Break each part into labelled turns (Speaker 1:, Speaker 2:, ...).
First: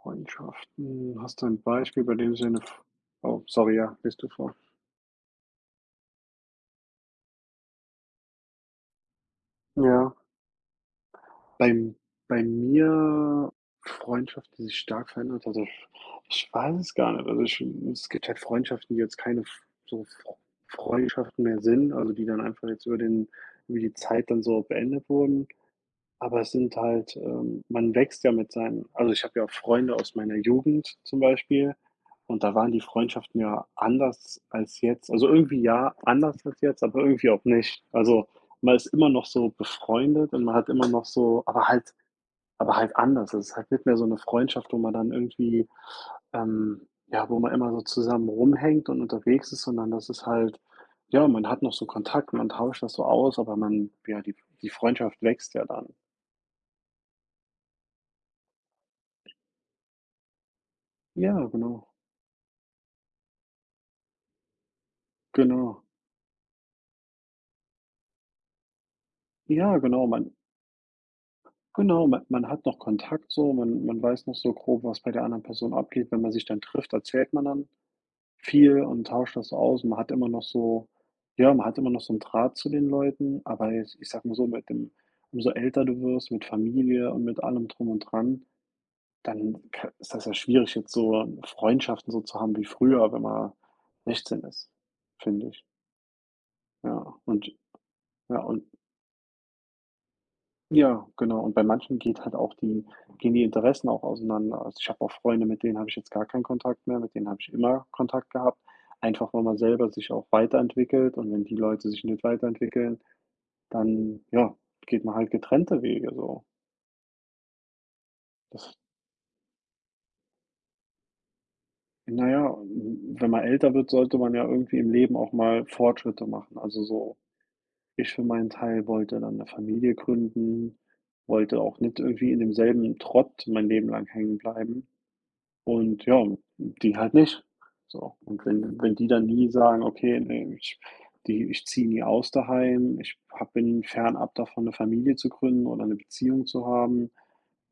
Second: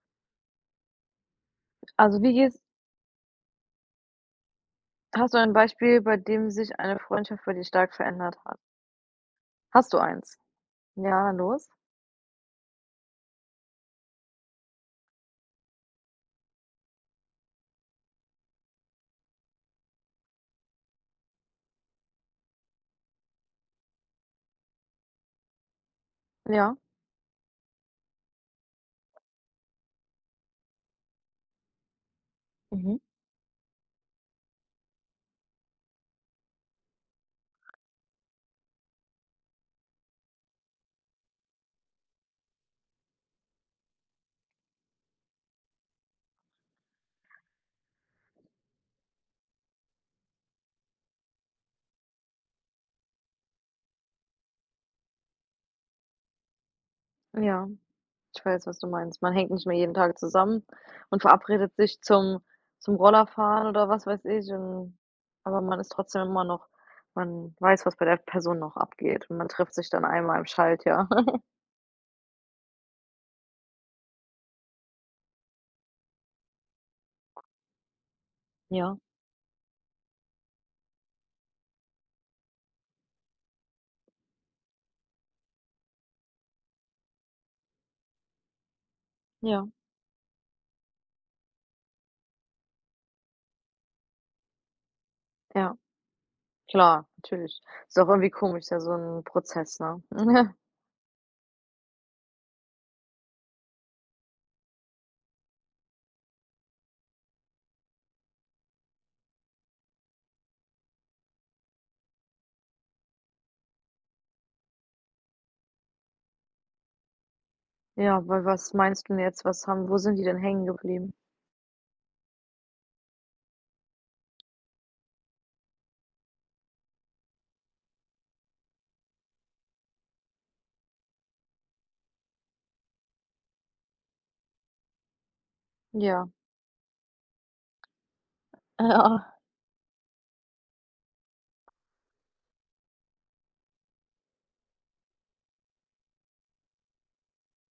Speaker 1: Freundschaften. Hast du ein Beispiel, bei
Speaker 2: Also, wie
Speaker 1: dem
Speaker 2: gehst
Speaker 1: Sinne f oh, sorry, ja, bist du vor.
Speaker 2: Hast du ein Beispiel, bei dem sich eine Freundschaft für dich stark verändert hat? Hast du
Speaker 1: Ja,
Speaker 2: eins? Ja, dann los.
Speaker 1: beim bei mir Freundschaft, die sich stark verändert hat. Ich weiß es gar nicht. Also, ich es gibt halt Freundschaften, die jetzt keine f so Fre Freundschaften mehr sind, also die dann einfach jetzt über die Zeit dann so beendet wurden. Aber es sind
Speaker 2: Ja.
Speaker 1: halt, man wächst ja mit seinen also ich habe ja auch Freunde aus meiner Jugend zum Beispiel und da waren die
Speaker 2: Mhm.
Speaker 1: Freundschaften ja anders als jetzt. Also irgendwie ja, anders als jetzt, aber irgendwie auch nicht. Also, man ist immer noch so befreundet und man hat immer noch so aber halt anders. Es ist halt nicht mehr so eine Freundschaft, wo man dann irgendwie, ähm ja, wo man immer so zusammen rumhängt und unterwegs ist, sondern das ist halt ja, man hat noch so Kontakt, man tauscht das so aus, aber man ja, die Freundschaft wächst ja dann.
Speaker 2: Ja, ich weiß, was du meinst. Man hängt nicht mehr jeden Tag zusammen und
Speaker 1: Ja,
Speaker 2: verabredet
Speaker 1: genau,
Speaker 2: sich zum Rollerfahren oder was weiß ich, und aber man
Speaker 1: genau.
Speaker 2: ist trotzdem immer noch, man weiß, was bei der Person noch abgeht, und man trifft
Speaker 1: Ja,
Speaker 2: sich dann
Speaker 1: genau, man
Speaker 2: einmal im Schaltjahr.
Speaker 1: genau, man hat noch Kontakt so, man weiß noch so grob, was bei der anderen Person abgeht. Wenn man sich dann trifft, erzählt man dann viel
Speaker 2: Ja,
Speaker 1: und tauscht das so aus. Man hat immer noch so ja, man hat immer noch so einen Draht zu den Leuten, aber jetzt, ich sag mal so, mit dem umso älter du wirst, mit Familie und mit allem drum und dran, dann
Speaker 2: ja,
Speaker 1: ka ist das ja schwierig, jetzt so Freundschaften so zu haben wie früher, wenn man 16 ist, finde ich.
Speaker 2: ja, klar,
Speaker 1: Ja, und
Speaker 2: natürlich. Ist auch irgendwie
Speaker 1: ja,
Speaker 2: komisch,
Speaker 1: und
Speaker 2: ist ja so 'n Prozess, ne?
Speaker 1: Ja, genau. Und bei manchen geht halt auch die gehen die Interessen auch auseinander. Also, ich habe auch Freunde, mit denen habe ich jetzt gar keinen Kontakt mehr, mit denen habe ich immer Kontakt gehabt, einfach weil man selber sich auch weiterentwickelt und wenn die Leute sich nicht weiterentwickeln, dann, ja, geht man halt getrennte Wege so.
Speaker 2: Ja, weil was
Speaker 1: Das
Speaker 2: meinst du denn jetzt? Was haben, wo sind die denn hängen geblieben?
Speaker 1: Na ja, wenn man älter wird, sollte man ja irgendwie im Leben auch mal Fortschritte machen. Also, so ich für meinen Teil wollte dann eine Familie gründen, wollte auch nicht irgendwie in demselben Trott mein Leben lang hängen bleiben. Und ja,
Speaker 2: Ja.
Speaker 1: die halt nicht. So, und wenn die dann
Speaker 2: Ja.
Speaker 1: nie sagen: „Okay, nee ich die ich ziehe nie aus daheim, ich habe bin fernab davon, eine Familie zu gründen oder eine Beziehung zu haben.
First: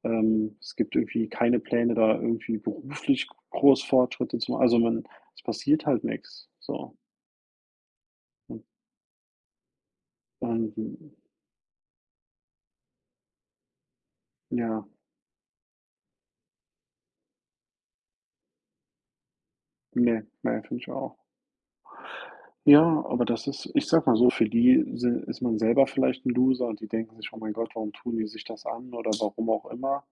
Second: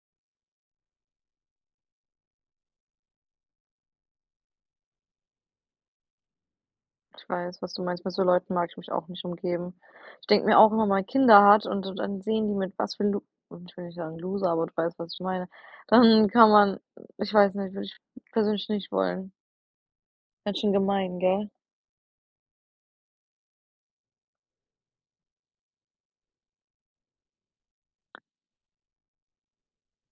Speaker 1: Es gibt irgendwie keine Pläne, da irgendwie beruflich groß Fortschritte zu ma“ also, man es passiert halt nichts so.
Speaker 2: Ich weiß, was du meinst. Mit so Leuten
Speaker 1: Und
Speaker 2: mag ich mich auch nicht umgeben. Ich denke mir auch,
Speaker 1: und
Speaker 2: wenn man Kinder hat und dann sehen die, mit was für Lu und ich will nicht sagen Loser, aber du
Speaker 1: ja,
Speaker 2: weißt, was ich meine. Dann kann man, ich weiß nicht, würde ich persönlich nicht wollen.
Speaker 1: ne,
Speaker 2: Ganz
Speaker 1: nee
Speaker 2: schön
Speaker 1: finde ich auch.
Speaker 2: gemein, gell?
Speaker 1: Ja, aber das ist ich sag mal so, für die si ist man selber vielleicht ein Loser und die denken sich: „Oh mein Gott, warum tun die sich das an?“ oder warum auch immer.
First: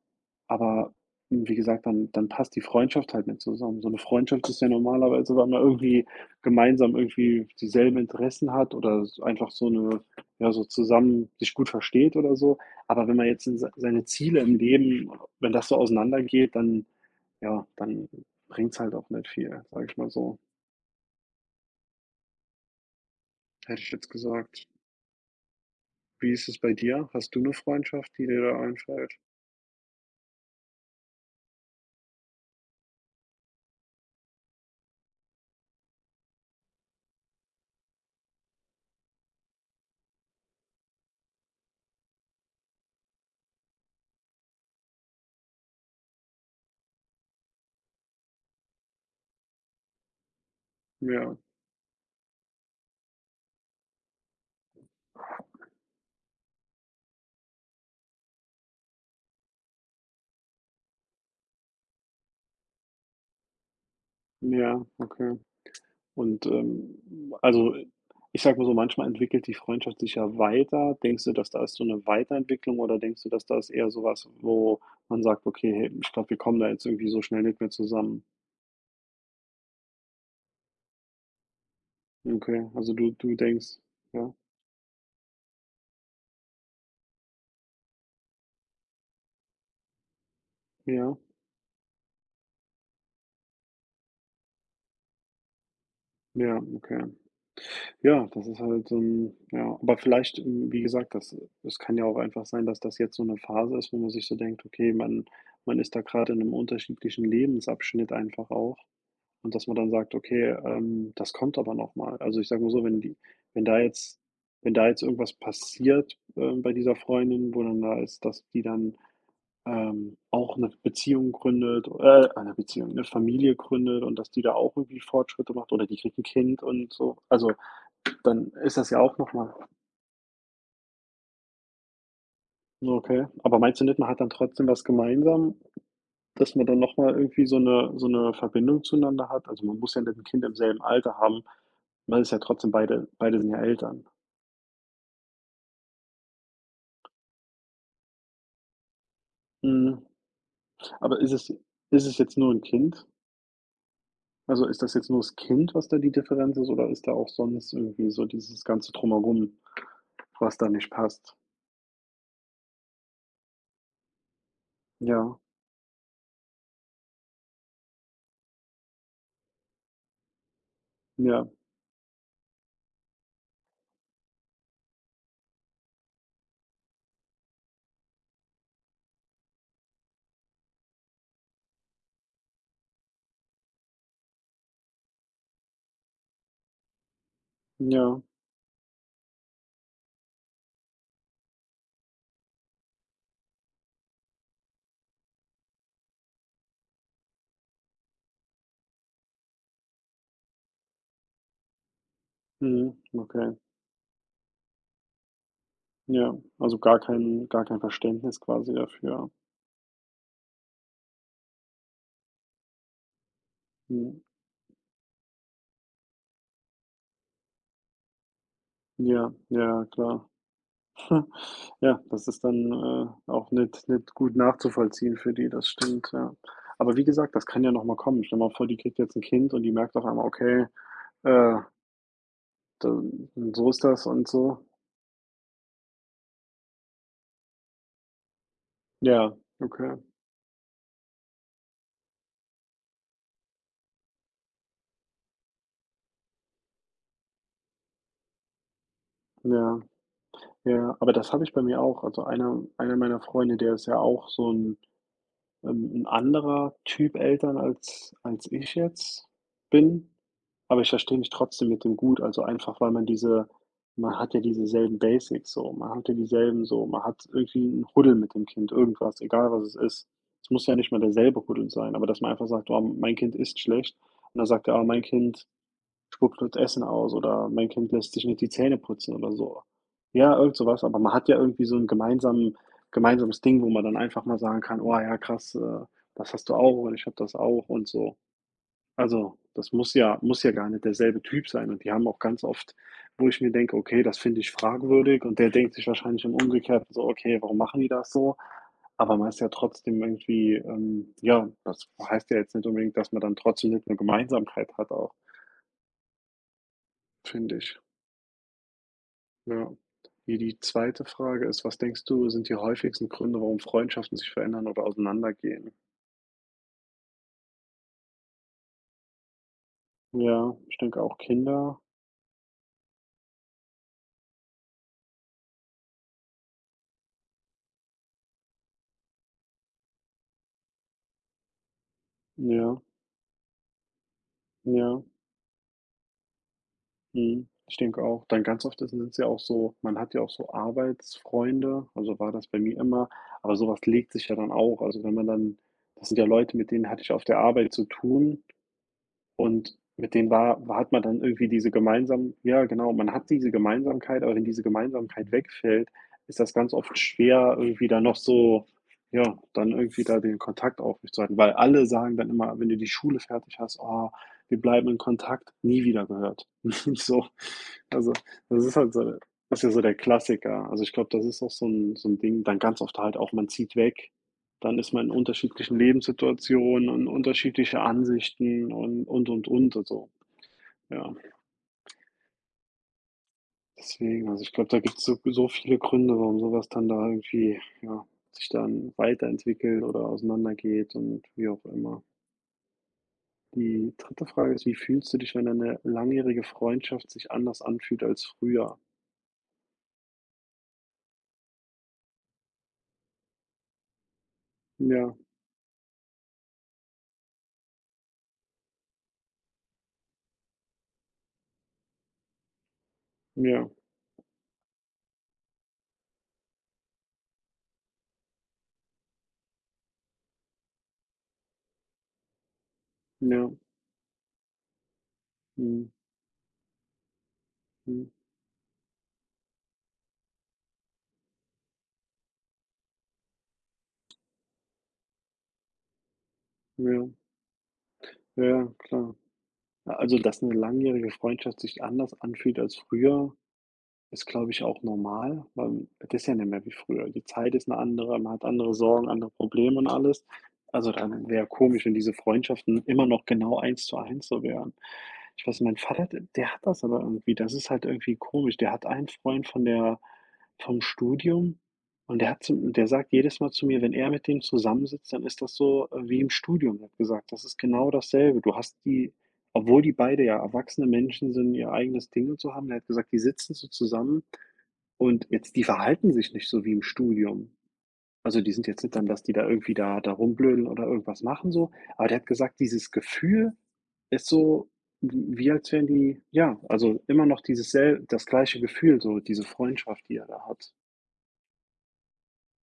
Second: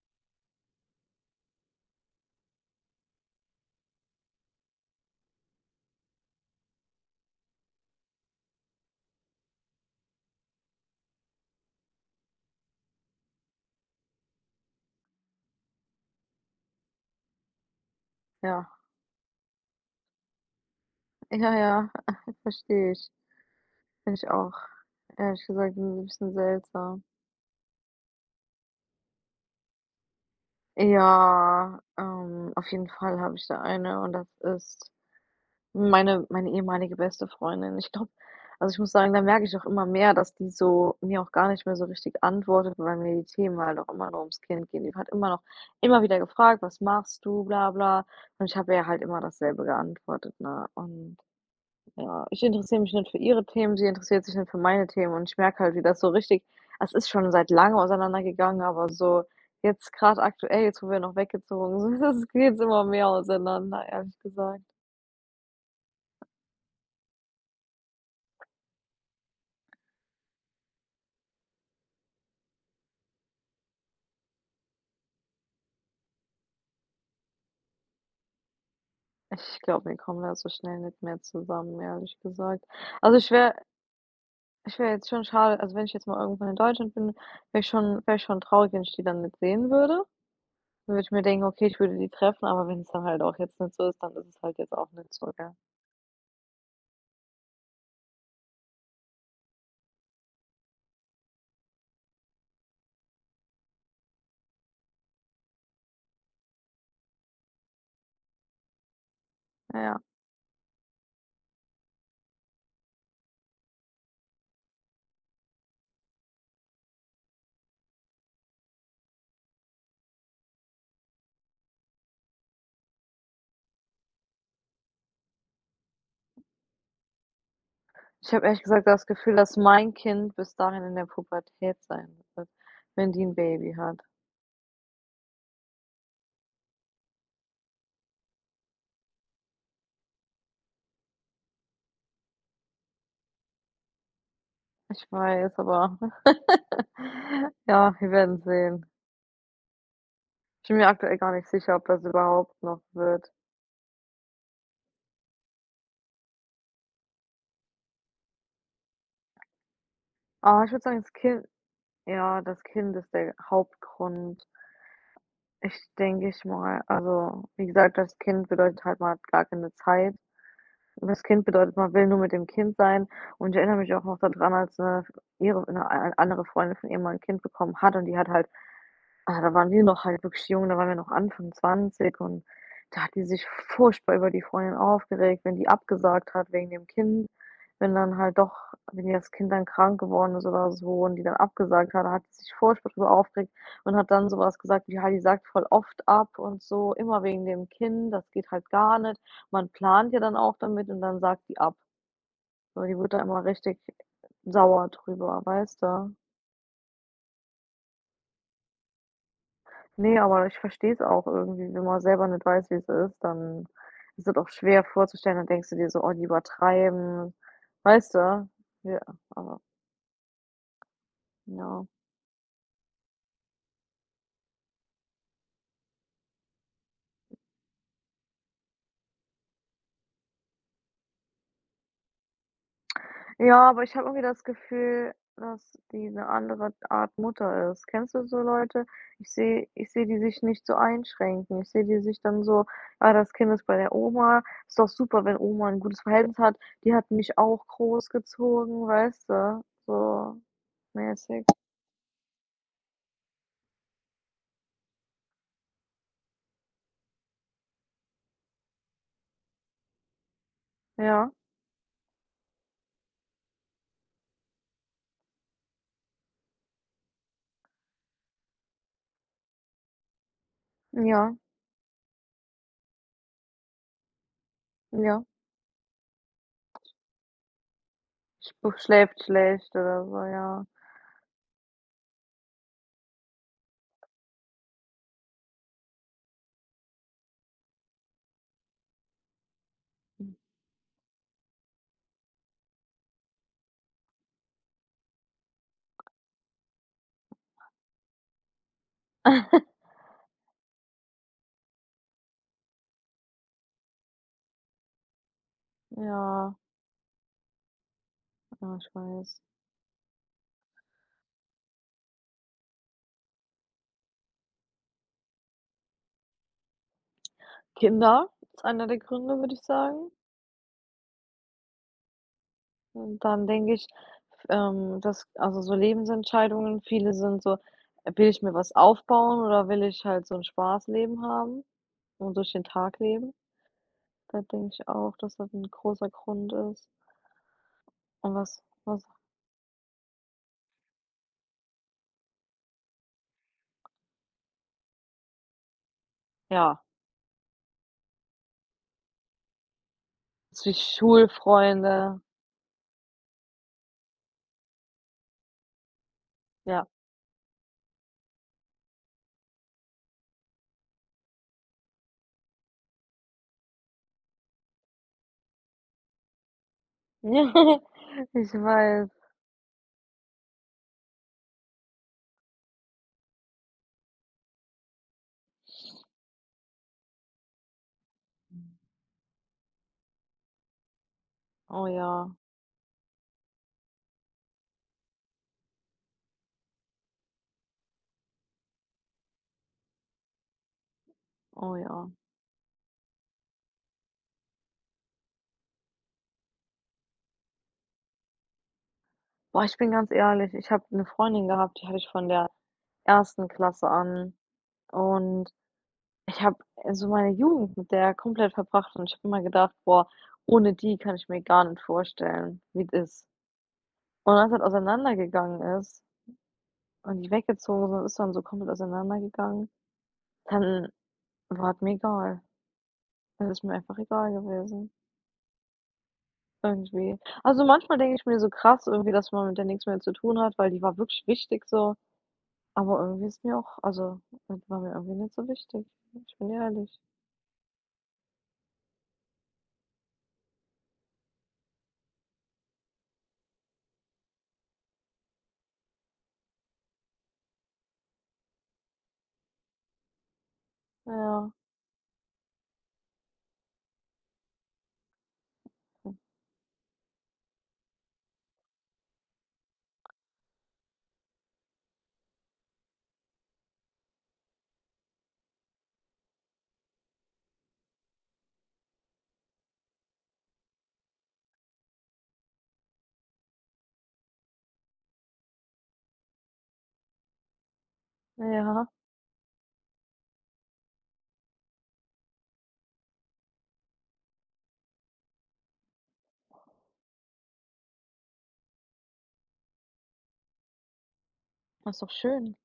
Speaker 1: Aber wie gesagt, dann passt die Freundschaft halt nicht zusammen. So eine Freundschaft ist ja normalerweise, weil man irgendwie gemeinsam irgendwie dieselben Interessen hat oder s einfach so eine ja, so zusammen sich gut versteht oder so. Aber wenn man jetzt in seine Ziele im Leben wenn das so auseinandergeht, dann ja, dann
Speaker 2: Ja,
Speaker 1: bringt's halt auch nicht viel, sage ich mal so,
Speaker 2: ja, ja, verstehe ich.
Speaker 1: hätte ich jetzt
Speaker 2: Finde ich auch,
Speaker 1: gesagt.
Speaker 2: ehrlich gesagt, 'n
Speaker 1: Wie
Speaker 2: bisschen
Speaker 1: ist es bei
Speaker 2: seltsam.
Speaker 1: dir? Hast du eine Freundschaft, die dir da einfällt?
Speaker 2: Ja, auf jeden Fall habe ich da eine, und das ist meine ehemalige beste Freundin. Ich glaube, also, ich muss sagen, da merke ich auch immer mehr, dass die so mir auch gar nicht mehr so richtig antwortet, weil mir die Themen halt auch immer nur ums Kind gehen. Die hat immer noch immer wieder gefragt: „Was machst du, bla bla?“ Und ich habe ihr halt immer dasselbe geantwortet, ne? Und
Speaker 1: Ja,
Speaker 2: ja, ich interessiere mich nicht für ihre Themen, sie interessiert sich nicht für meine Themen, und ich merke halt, wie das so richtig, es ist schon seit langem auseinandergegangen, aber so jetzt gerade aktuell, jetzt, wo wir noch weggezogen sind, das geht's immer mehr auseinander, ehrlich gesagt.
Speaker 1: ja, okay. Und, also, ich sage mal so, manchmal entwickelt die Freundschaft sich ja weiter. Denkst du, dass da ist so eine Weiterentwicklung oder denkst du, dass da ist eher so was, wo man sagt: „Okay, hey, ich glaube, wir kommen da jetzt irgendwie so schnell nicht mehr zusammen?“
Speaker 2: Ich glaube, wir kommen da so schnell nicht mehr zusammen, ehrlich gesagt.
Speaker 1: Okay, also du
Speaker 2: Also,
Speaker 1: du denkst ja,
Speaker 2: ich wäre jetzt schon, schade also, wenn ich jetzt mal irgendwann in Deutschland bin, wäre ich schon traurig, wenn ich die dann nicht sehen würde. Dann würde ich
Speaker 1: ja,
Speaker 2: mir denken: „Okay, ich würde die treffen“, aber wenn es dann halt auch jetzt nicht so ist, dann ist es halt jetzt auch nicht so, gell?
Speaker 1: ja, okay. Ja, das ist halt, ja, aber vielleicht, wie gesagt, das es kann ja auch einfach sein, dass das jetzt so eine Phase ist, wo man sich so denkt: „Okay, man ist da gerade in einem unterschiedlichen Lebensabschnitt einfach auch.“ Und dass man
Speaker 2: Ja,
Speaker 1: dann
Speaker 2: ja.
Speaker 1: sagt: „Okay, das kommt aber noch mal.“ Also, ich sage mal so, wenn die wenn da jetzt wenn da jetzt irgendwas passiert, bei dieser Freundin, wo dann da ist, dass die dann, auch eine Beziehung gründet eine Beziehung, eine Familie gründet und dass die da auch irgendwie Fortschritte macht oder die kriegt ein Kind und so. Also,
Speaker 2: Ich habe
Speaker 1: dann
Speaker 2: ehrlich
Speaker 1: ist
Speaker 2: gesagt
Speaker 1: das ja
Speaker 2: das
Speaker 1: auch noch
Speaker 2: Gefühl,
Speaker 1: mal
Speaker 2: dass mein Kind bis dahin in der Pubertät sein wird,
Speaker 1: so,
Speaker 2: wenn die
Speaker 1: okay.
Speaker 2: ein
Speaker 1: Aber
Speaker 2: Baby
Speaker 1: meinst du nicht,
Speaker 2: hat.
Speaker 1: man hat dann trotzdem was gemeinsam? Dass man dann noch mal irgendwie so eine Verbindung zueinander hat. Also, man muss ja nicht ein Kind im selben Alter haben. Man ist ja trotzdem beide sind ja Eltern.
Speaker 2: Ich weiß, aber ja, wir werden sehen.
Speaker 1: Mhm.
Speaker 2: Ich bin mir aktuell
Speaker 1: Aber
Speaker 2: gar nicht sicher, ob das
Speaker 1: ist es jetzt nur
Speaker 2: überhaupt
Speaker 1: ein
Speaker 2: noch
Speaker 1: Kind?
Speaker 2: wird.
Speaker 1: Also, ist das jetzt nur das Kind, was da die Differenz ist, oder ist da auch sonst irgendwie so dieses ganze Drumherum, was
Speaker 2: Ah, ich
Speaker 1: da
Speaker 2: würde
Speaker 1: nicht
Speaker 2: sagen, das
Speaker 1: passt?
Speaker 2: Kind ja, das Kind ist der Hauptgrund.
Speaker 1: Ja,
Speaker 2: Ich denke ich mal, also, wie gesagt, das Kind bedeutet halt, man hat gar keine Zeit. Das Kind
Speaker 1: ja,
Speaker 2: bedeutet, man will nur mit dem Kind sein. Und ich erinnere mich auch noch daran, als eine ihre eine a andere Freundin von ihr mal ein Kind bekommen hat und die hat halt, ah, da waren wir noch halt wirklich jung, da waren wir noch Anfang zwanzig, und da hat die sich furchtbar über die Freundin aufgeregt, wenn die abgesagt hat wegen dem Kind. Wenn dann
Speaker 1: ja.
Speaker 2: halt doch, wenn das Kind dann krank geworden ist oder so und die dann abgesagt hat, da hat die sich furchtbar drüber aufgeregt und hat dann so was gesagt wie: Heidi sagt voll oft ab und so, immer wegen dem Kind, das geht halt gar nicht. Man plant ja dann auch damit, und dann sagt die ab.“ So,
Speaker 1: Mhm,
Speaker 2: die wird da immer
Speaker 1: okay.
Speaker 2: richtig sauer drüber, weißt du?
Speaker 1: Ja, also, gar kein Verständnis quasi dafür.
Speaker 2: Ne, aber ich verstehe es auch irgendwie, wenn man selber nicht weiß, wie es ist, dann
Speaker 1: Mhm.
Speaker 2: ist es auch schwer vorzustellen. Dann denkst du dir so: „Oh, die übertreiben“, weißt du? Ja,
Speaker 1: Ja,
Speaker 2: aber
Speaker 1: ja, klar.
Speaker 2: ja.
Speaker 1: Ja, das ist dann, auch nicht gut nachzuvollziehen für die, das stimmt, ja. Aber wie gesagt, das kann ja noch mal kommen. Stell dir mal vor, die kriegt jetzt ein Kind und die merkt auf einmal: „Okay, äh, da
Speaker 2: Ja,
Speaker 1: so
Speaker 2: aber
Speaker 1: ist
Speaker 2: ich
Speaker 1: das
Speaker 2: habe irgendwie
Speaker 1: und
Speaker 2: das
Speaker 1: so.“
Speaker 2: Gefühl, dass die 'ne andere Art Mutter ist. Kennst du so Leute?
Speaker 1: Ja,
Speaker 2: Ich
Speaker 1: okay.
Speaker 2: sehe die sich nicht so einschränken. Ich sehe die sich dann so: „Ah, das Kind ist bei der Oma. Ist doch super, wenn Oma 'n gutes Verhältnis hat. Die hat mich auch großgezogen“, weißt du?
Speaker 1: Ja,
Speaker 2: So
Speaker 1: ja. Aber das habe
Speaker 2: mäßig.
Speaker 1: ich bei mir auch. Also, einer meiner Freunde, der ist ja auch 'n anderer Typ Eltern, als ich jetzt bin, aber ich verstehe mich
Speaker 2: Ja,
Speaker 1: trotzdem mit dem gut. Also, einfach, weil man hat ja dieselben Basics so, man hat ja dieselben so man hat irgendwie einen Huddel mit dem Kind, irgendwas, egal was es ist. Es muss ja nicht mal
Speaker 2: ja.
Speaker 1: derselbe Huddel sein, aber dass man einfach sagt: „Oh, mein Kind ist schlecht.“ Und dann sagt er: „Ah, mein
Speaker 2: Ja,
Speaker 1: Kind spuckt das Essen aus oder mein Kind lässt sich nicht die
Speaker 2: sp
Speaker 1: Zähne putzen
Speaker 2: schläft
Speaker 1: oder so.
Speaker 2: schlecht oder so,
Speaker 1: Ja, irgend
Speaker 2: ja.
Speaker 1: so was, aber man hat ja irgendwie so ein gemeinsamen gemeinsames Ding, wo man dann einfach mal sagen kann: „Oh ja, krass, das hast du auch und ich habe das auch“ und so. Also, das muss ja gar nicht derselbe Typ sein und die haben auch ganz oft, wo ich mir denke: „Okay, das finde ich fragwürdig“ und der denkt sich wahrscheinlich im Umgekehrten so: „Okay, warum machen die das so?“ Aber man ist ja trotzdem irgendwie, ja, das heißt ja jetzt nicht unbedingt, dass man dann trotzdem nicht eine Gemeinsamkeit hat auch,
Speaker 2: Ja,
Speaker 1: finde ich.
Speaker 2: ja, ich weiß.
Speaker 1: Ja. Die zweite Frage ist: „Was denkst du, sind die häufigsten Gründe, warum Freundschaften sich verändern oder auseinandergehen?“
Speaker 2: Kinder ist einer der Gründe, würde ich sagen.
Speaker 1: Ja, ich denke auch Kinder.
Speaker 2: Und dann denke ich, f dass, also, so Lebensentscheidungen viele sind so: „Will ich mir was aufbauen oder will ich halt so 'n Spaßleben haben und durch den
Speaker 1: Ja,
Speaker 2: Tag leben?“ Da denke ich
Speaker 1: ja,
Speaker 2: auch, dass das 'n großer Grund ist.
Speaker 1: mhm. Ich denke auch.
Speaker 2: Und
Speaker 1: Dann
Speaker 2: was
Speaker 1: ganz oft ist
Speaker 2: was
Speaker 1: sind's ja auch so man hat ja auch so Arbeitsfreunde, also war das bei mir immer, aber sowas legt sich ja dann auch. Also, wenn man dann das sind ja Leute, mit
Speaker 2: ja,
Speaker 1: denen hatte ich auf der Arbeit zu tun. Und mit denen war
Speaker 2: so
Speaker 1: war hat man dann irgendwie diese
Speaker 2: Schulfreunde,
Speaker 1: gemeinsam ja genau, man hat diese Gemeinsamkeit, aber wenn diese Gemeinsamkeit wegfällt, ist das ganz
Speaker 2: ja.
Speaker 1: oft schwer, irgendwie da noch so ja, dann irgendwie da den Kontakt aufrechtzuerhalten, weil alle sagen dann immer, wenn du die Schule fertig hast: „Oh, wir bleiben in Kontakt“, nie wieder gehört. So. Also,
Speaker 2: Ich
Speaker 1: das ist halt
Speaker 2: weiß.
Speaker 1: so das ist ja so der Klassiker. Also, ich glaube, das ist auch so ein Ding, dann ganz oft halt auch, man zieht weg dann ist man in unterschiedlichen Lebenssituationen und unterschiedliche Ansichten und, und. Also, ja,
Speaker 2: Oh ja,
Speaker 1: deswegen, also ich glaube, da gibt's so viele Gründe, warum sowas dann da irgendwie, ja, sich dann weiterentwickelt oder auseinandergeht und wie auch
Speaker 2: oh
Speaker 1: immer.
Speaker 2: ja.
Speaker 1: Die dritte Frage ist: Wie fühlst du dich, wenn eine langjährige Freundschaft sich anders anfühlt als früher?
Speaker 2: Boah, ich bin ganz ehrlich, ich habe eine Freundin gehabt, die hatte ich von der ersten Klasse an,
Speaker 1: Ja,
Speaker 2: und ich habe, so meine Jugend mit der komplett verbracht, und ich habe immer gedacht: „Boah, ohne die kann ich mir gar nicht vorstellen, wie es ist.“
Speaker 1: ja,
Speaker 2: Und als das auseinandergegangen ist und die weggezogen sind, ist dann so komplett auseinandergegangen, dann war es mir egal. Es
Speaker 1: ja,
Speaker 2: ist mir einfach egal gewesen,
Speaker 1: mhm,
Speaker 2: irgendwie. Also, manchmal
Speaker 1: mhm,
Speaker 2: denke ich mir so krass irgendwie, dass man mit der nichts mehr zu tun hat, weil die war wirklich wichtig so. Aber irgendwie ist mir auch, also, das war mir irgendwie nicht so wichtig. Ich bin ehrlich.
Speaker 1: ja, ja, ja, klar. A Also, dass eine langjährige Freundschaft sich anders anfühlt als früher, ist, glaube ich, auch normal, weil das ist ja nicht mehr wie früher. Die Zeit ist eine andere, man hat andere Sorgen, andere Probleme und alles. Also, dann wäre
Speaker 2: Ja,
Speaker 1: komisch, wenn diese Freundschaften immer noch genau eins zu eins so wären. Ich weiß, mein Vater, d der hat das aber irgendwie. Das ist halt irgendwie komisch. Der hat einen Freund von der vom Studium und der hat zu der sagt jedes Mal zu mir, wenn er mit dem zusammensitzt, dann ist das so, wie im Studium. Er hat gesagt: „Das ist genau dasselbe. Du hast die Obwohl die beide ja erwachsene Menschen sind, ihr eigenes Ding und so haben. Er hat gesagt, die sitzen so zusammen und jetzt die verhalten sich nicht so wie im Studium. Also, die sind jetzt
Speaker 2: ja,
Speaker 1: nicht dann, dass die da irgendwie da rumblödeln oder irgendwas machen so, aber der hat gesagt, dieses Gefühl ist so wie als wären die ja, also immer noch dieses sel das gleiche Gefühl, so diese Freundschaft, die er da hat.
Speaker 2: ist doch schön.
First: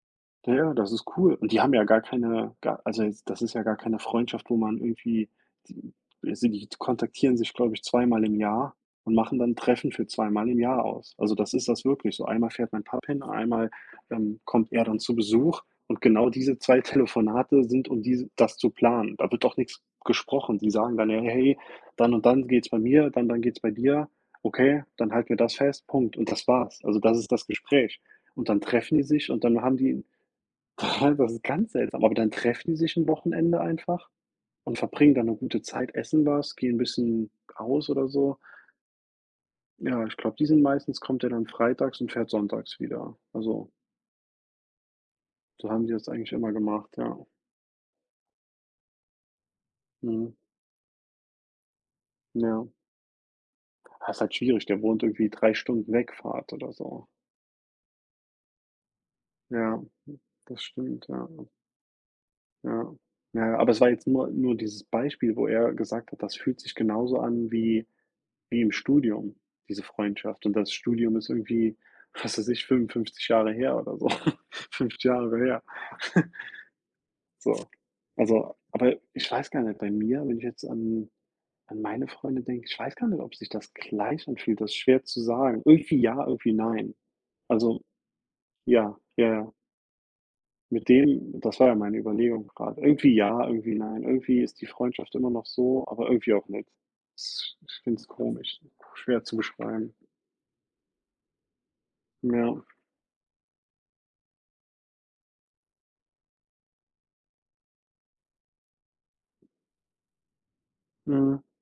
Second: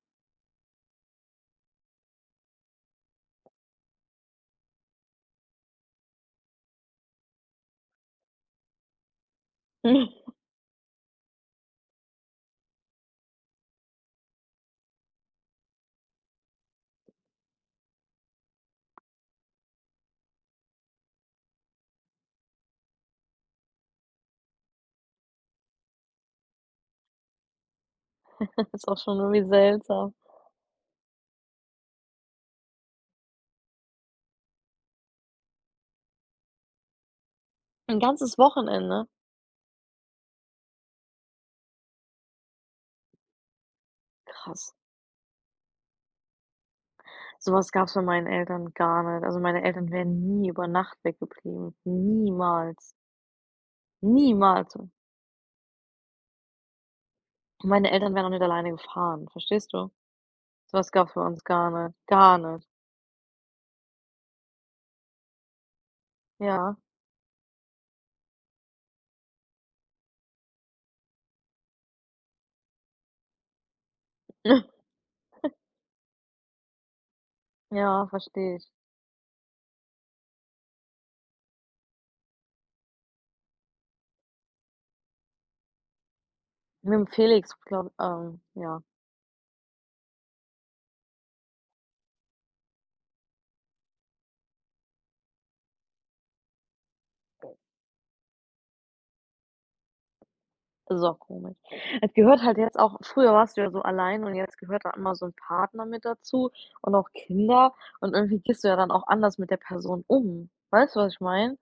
Speaker 1: Ja, das ist cool. Und die haben ja gar keine gar also jetzt das ist ja gar keine Freundschaft, wo man irgendwie die also die kontaktieren sich, glaube ich, zweimal im Jahr und machen dann Treffen für zweimal im Jahr aus. Also, das ist das wirklich so. Einmal fährt mein Papa hin, einmal, kommt er dann zu Besuch und genau diese 2 Telefonate sind, um diese das zu planen. Da wird auch nichts gesprochen. Die sagen dann: „Ja, hey, dann und dann geht's bei mir, dann geht's bei dir. Okay, dann halten wir das fest, Punkt.“ Und das war's. Also, das ist das Gespräch. Und dann
Speaker 2: Ist auch
Speaker 1: treffen die
Speaker 2: schon
Speaker 1: sich
Speaker 2: irgendwie
Speaker 1: und dann haben die
Speaker 2: seltsam.
Speaker 1: Total, das ist ganz seltsam, aber dann treffen die sich 'n Wochenende einfach und verbringen dann 'ne gute Zeit, essen was, gehen 'n bisschen aus
Speaker 2: Ein
Speaker 1: oder so.
Speaker 2: ganzes Wochenende?
Speaker 1: Ja, ich glaube, die sind meistens kommt der dann freitags und fährt sonntags wieder. Also,
Speaker 2: Krass.
Speaker 1: so haben die das eigentlich immer gemacht, ja.
Speaker 2: Sowas was gab's bei meinen Eltern gar nicht. Also, meine Eltern wären
Speaker 1: Mhm,
Speaker 2: nie über Nacht weggeblieben.
Speaker 1: ja.
Speaker 2: Niemals.
Speaker 1: Ah, ist halt schwierig,
Speaker 2: Niemals.
Speaker 1: der
Speaker 2: Und
Speaker 1: wohnt irgendwie 3 Stunden weg Fahrt oder so.
Speaker 2: meine Eltern wären auch nicht alleine gefahren, verstehst
Speaker 1: Ja,
Speaker 2: du?
Speaker 1: das
Speaker 2: Sowas was
Speaker 1: stimmt,
Speaker 2: gab's bei
Speaker 1: ja,
Speaker 2: uns gar nicht. Gar nicht.
Speaker 1: ja. Ja, aber es war jetzt nur dieses Beispiel, wo er gesagt hat, das fühlt sich
Speaker 2: Ja.
Speaker 1: genauso an wie wie im Studium, diese Freundschaft. Und das Studium ist irgendwie, was weiß ich, 55 Jahre her oder so. 5 Jahre her. So.
Speaker 2: Ja, verstehe
Speaker 1: Also,
Speaker 2: ich.
Speaker 1: aber ich weiß gar nicht, bei mir, wenn ich jetzt an an meine Freunde denke, ich weiß gar nicht, ob sich das gleich anfühlt, das ist schwer zu sagen. Irgendwie ja, irgendwie
Speaker 2: Mit
Speaker 1: nein.
Speaker 2: dem Felix,
Speaker 1: Also,
Speaker 2: glaube, ja.
Speaker 1: ja, ja, ja. Mit dem das war ja meine Überlegung gerade. Irgendwie ja, irgendwie nein. Irgendwie ist die Freundschaft immer noch so, aber irgendwie auch nicht. S ich finde es komisch, schwer zu beschreiben.
Speaker 2: So komisch. Es gehört halt
Speaker 1: Ja.
Speaker 2: jetzt auch, früher warst du ja so allein und jetzt gehört da immer so 'n Partner mit dazu und auch Kinder, und irgendwie gehst du ja dann auch anders mit der Person um. Weißt du, was ich
Speaker 1: Mhm.
Speaker 2: meine?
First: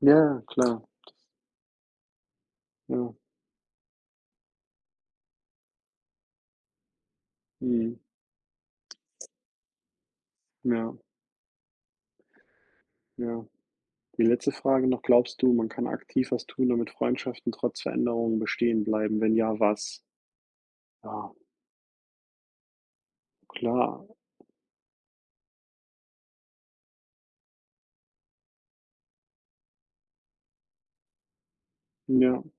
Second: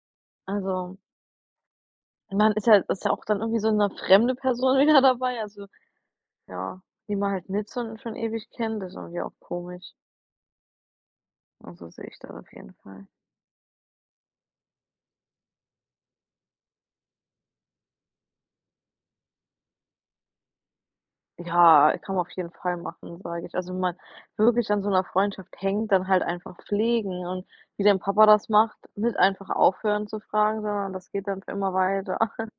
Speaker 1: Ja, klar.
Speaker 2: Also, man ist ja, ist ja
Speaker 1: Ja.
Speaker 2: auch dann irgendwie so 'ne fremde Person wieder dabei, also, ja, die man halt nicht
Speaker 1: Mhm.
Speaker 2: so für 'n ewig kennt, ist irgendwie auch komisch.
Speaker 1: Ja,
Speaker 2: Also, sehe ich das auf jeden Fall.
Speaker 1: ja. Die letzte Frage noch, glaubst du, man kann aktiv was tun, damit Freundschaften trotz Veränderungen bestehen bleiben? Wenn ja, was? Ja,
Speaker 2: Ja, kann man auf jeden Fall machen, sage ich. Also, wenn man
Speaker 1: klar.
Speaker 2: wirklich an so 'ner Freundschaft hängt, dann halt einfach pflegen und wie dein Papa das macht, nicht einfach aufhören zu fragen, sondern das geht dann für immer weiter.
Speaker 1: Ja.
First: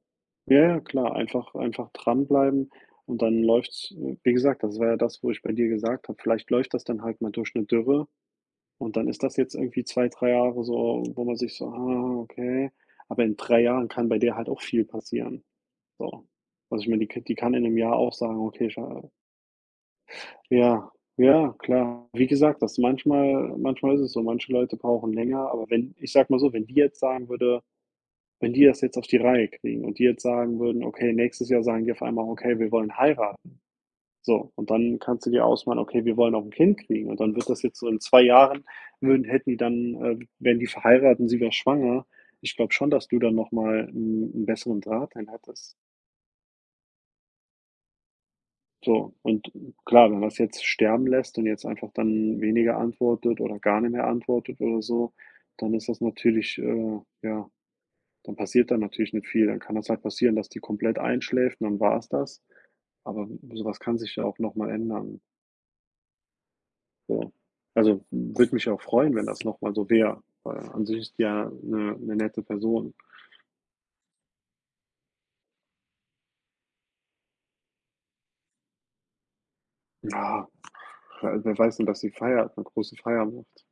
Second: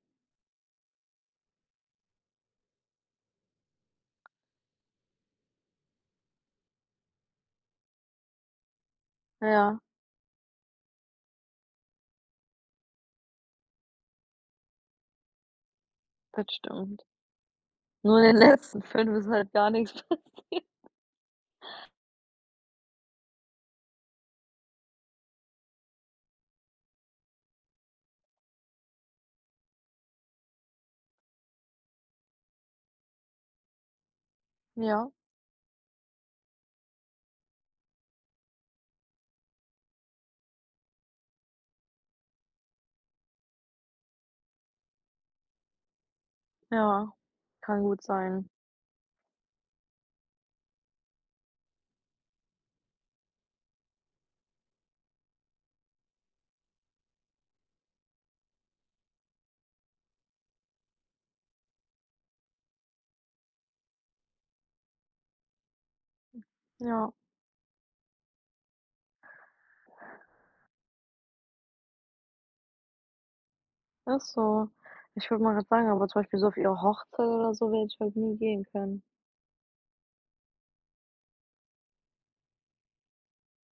Speaker 1: Ja, ja, klar. Einfach einfach dranbleiben und dann läuft's. Wie gesagt, das war ja das, wo ich bei dir gesagt habe, vielleicht läuft das dann halt mal durch eine Dürre. Und dann ist das jetzt
Speaker 2: Ja,
Speaker 1: irgendwie 2 3 Jahre so, wo man sich so: „Ah, okay.“ Aber in 3 Jahren kann bei der halt auch viel passieren. So.
Speaker 2: das
Speaker 1: Also, ich
Speaker 2: stimmt.
Speaker 1: meine, die die kann in einem Jahr auch
Speaker 2: Nur in den
Speaker 1: sagen: „Okay,
Speaker 2: letzten
Speaker 1: scha.“
Speaker 2: 5 ist halt gar nichts passiert.
Speaker 1: Ja, ja, klar. Wie gesagt, das manchmal manchmal ist es so, manche Leute brauchen länger, aber wenn ich sage mal so, wenn die jetzt sagen würde, wenn die das jetzt auf die Reihe kriegen und die jetzt sagen würden: „Okay, nächstes Jahr sagen die auf einmal: 'Okay, wir wollen heiraten.'“ So, und dann
Speaker 2: Ja,
Speaker 1: kannst du dir ausmalen: „Okay, wir wollen auch ein Kind kriegen.“ Und dann wird das jetzt so in 2 Jahren würden hätten die dann wären die verheiratet und sie wäre schwanger. Ich glaube schon, dass du dann noch mal einen besseren Draht dann hättest.
Speaker 2: ja, kann gut sein.
Speaker 1: So, und klar, wenn man es jetzt sterben lässt und jetzt einfach dann weniger antwortet oder gar nicht mehr antwortet oder so, dann ist das natürlich ja, dann passiert da natürlich nicht viel. Dann kann das halt passieren, dass die komplett einschläft und dann war es das. Aber sowas kann sich ja auch noch mal ändern.
Speaker 2: Ja,
Speaker 1: So. Also, würde mich auch freuen, wenn das noch mal so wäre, weil an sich ist die ja eine 'ne nette Person.
Speaker 2: ist so. Ich würde mal grad sagen, aber zum Beispiel so auf ihre Hochzeit oder so werde ich halt nie gehen können.
Speaker 1: Ja, wer weiß denn, dass sie feiert, eine große Feier macht?